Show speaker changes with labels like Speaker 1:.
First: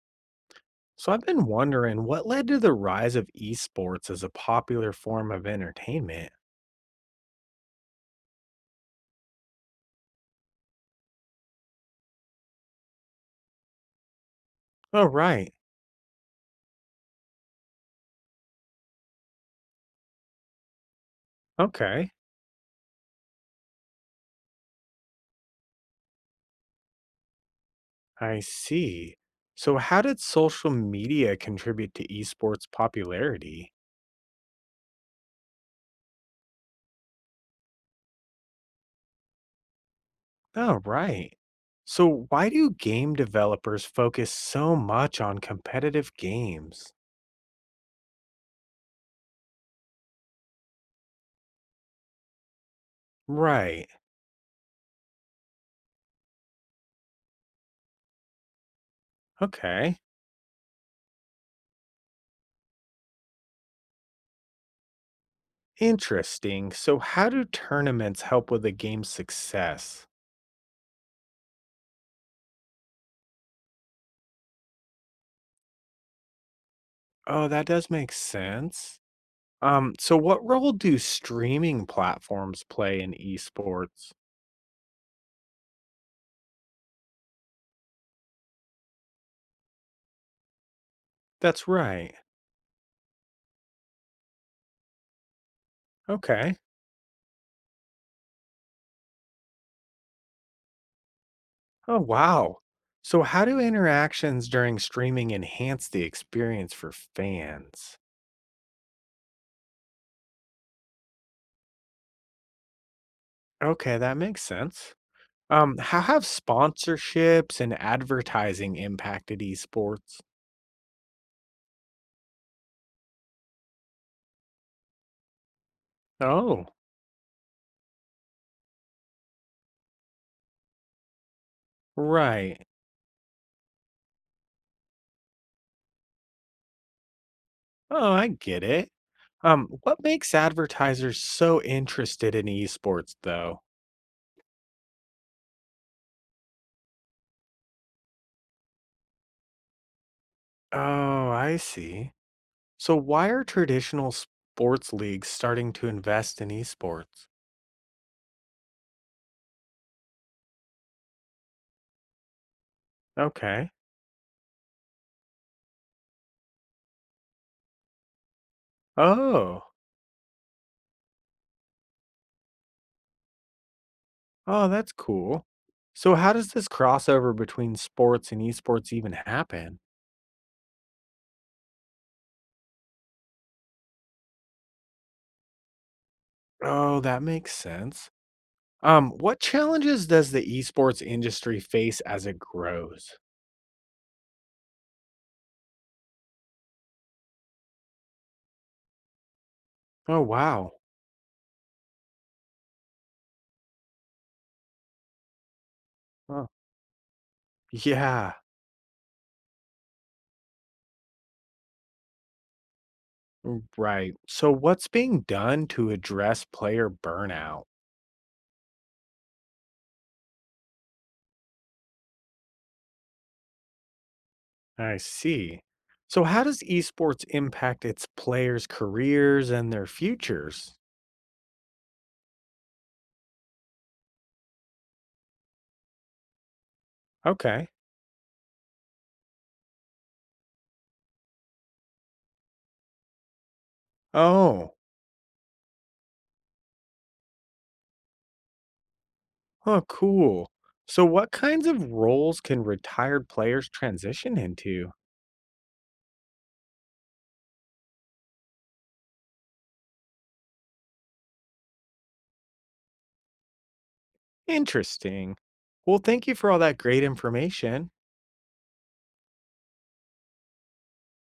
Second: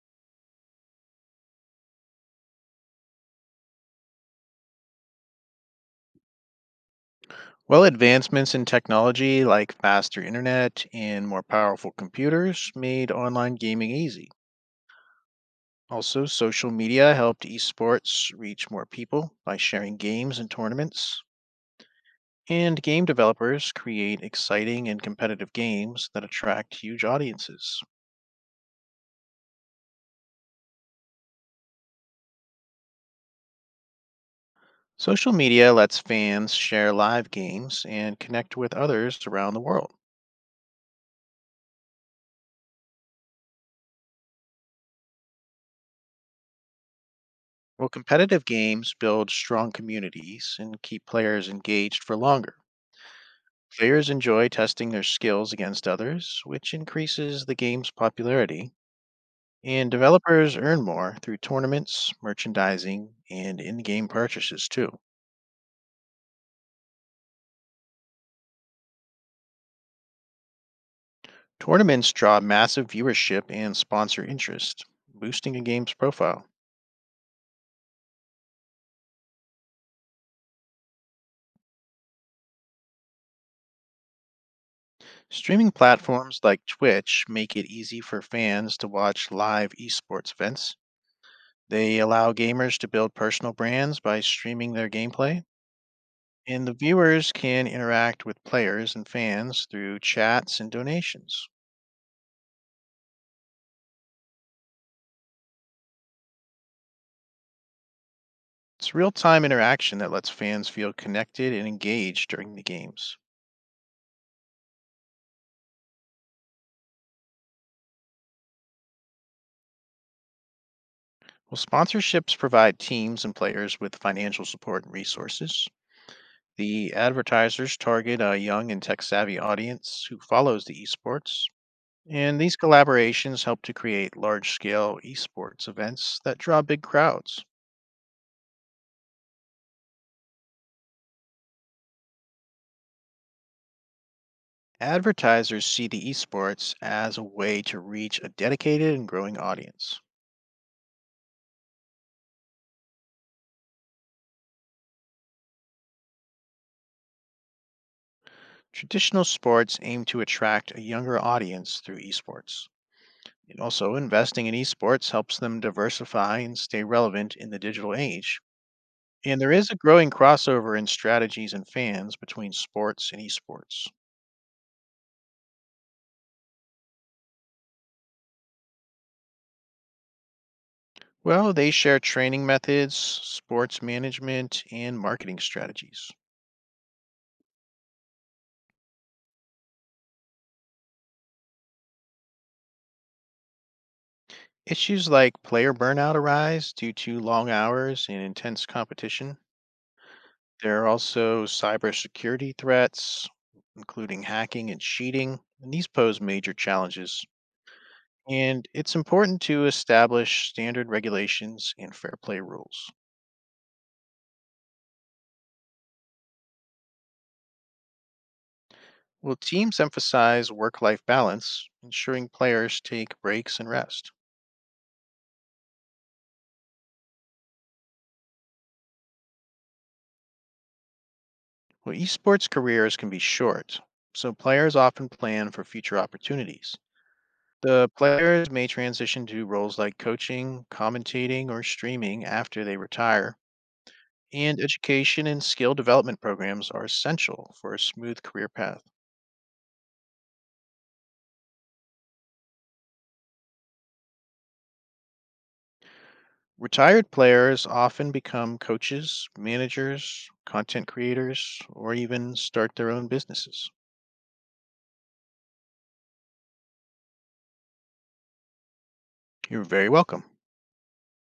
Speaker 1: So I've been wondering what led to the rise of esports as a popular form of entertainment.
Speaker 2: Well, advancements in technology like faster internet and more powerful computers made online gaming easy.
Speaker 1: Oh, right.
Speaker 2: Also, social media helped esports reach more people by sharing games and tournaments.
Speaker 1: Okay.
Speaker 2: And game developers create exciting and competitive games that attract huge audiences.
Speaker 1: I see. So how did social media contribute to esports popularity?
Speaker 2: Social media lets fans share live games and connect with others around the world.
Speaker 1: Oh, right. So why do game developers focus so much on competitive games?
Speaker 2: Well, competitive games build strong communities and keep players engaged for longer.
Speaker 1: Right.
Speaker 2: Players enjoy testing their skills against others, which increases the game's popularity, and
Speaker 1: Okay.
Speaker 2: developers earn more through tournaments, merchandising, and in game purchases, too.
Speaker 1: Interesting. So how do tournaments help with a game's success?
Speaker 2: Tournaments draw massive viewership and sponsor interest, boosting a game's profile.
Speaker 1: Oh, that does make sense. So what role do streaming platforms play in esports?
Speaker 2: Streaming platforms like Twitch make it easy for fans to watch live esports events.
Speaker 1: That's
Speaker 2: They
Speaker 1: right.
Speaker 2: allow gamers to build personal brands by streaming their gameplay.
Speaker 1: Okay.
Speaker 2: And the viewers can interact with players and fans through chats and donations.
Speaker 1: Oh, wow. So how do interactions during streaming enhance the experience for fans?
Speaker 2: It's real time interaction that lets fans feel connected and engaged during the games.
Speaker 1: Okay, that makes sense. How have sponsorships and advertising impacted esports?
Speaker 2: Well, sponsorships provide teams and players with financial support and resources.
Speaker 1: Oh,
Speaker 2: The advertisers target a young and tech savvy audience who follows the esports. And these
Speaker 1: right.
Speaker 2: collaborations help to create large scale esports events that draw big crowds.
Speaker 1: Oh, I get it. What makes advertisers so interested in esports though?
Speaker 2: Advertisers see the esports as a way to reach a dedicated and growing audience.
Speaker 1: Oh, I see. So, why are traditional sports leagues starting to invest in esports?
Speaker 2: Traditional sports aim to attract a younger audience through esports. And
Speaker 1: Okay.
Speaker 2: also, investing in esports helps them diversify and stay relevant in the digital age. And there
Speaker 1: Oh,
Speaker 2: is a growing crossover in strategies and fans between sports and esports.
Speaker 1: oh, that's cool. So, how does this crossover between sports and esports even happen?
Speaker 2: Well, they share training methods, sports management, and marketing strategies.
Speaker 1: Oh, that makes sense. What challenges does the esports industry face as it grows?
Speaker 2: Issues like player burnout arise due to long hours and intense competition.
Speaker 1: Oh, wow.
Speaker 2: There are also cybersecurity threats, including hacking and cheating, and these pose
Speaker 1: Oh,
Speaker 2: major challenges.
Speaker 1: yeah,
Speaker 2: And it's important to establish standard regulations and fair play rules.
Speaker 1: right. So, what's being done to address player burnout?
Speaker 2: Will teams emphasize work life balance, ensuring players take breaks and rest?
Speaker 1: I see. So, how does esports impact its players' careers and their futures?
Speaker 2: Well, esports careers can be short, so players often plan for future opportunities.
Speaker 1: Okay.
Speaker 2: The players may transition to roles like coaching, commentating, or streaming after they retire, and
Speaker 1: Oh,
Speaker 2: education and skill development programs are essential for a smooth career path.
Speaker 1: oh, cool. So, what kinds of roles can retired players transition into?
Speaker 2: Retired players often become coaches, managers, content creators, or even start their own businesses.
Speaker 1: Interesting. Well, thank you for all that great information.
Speaker 2: You're very welcome.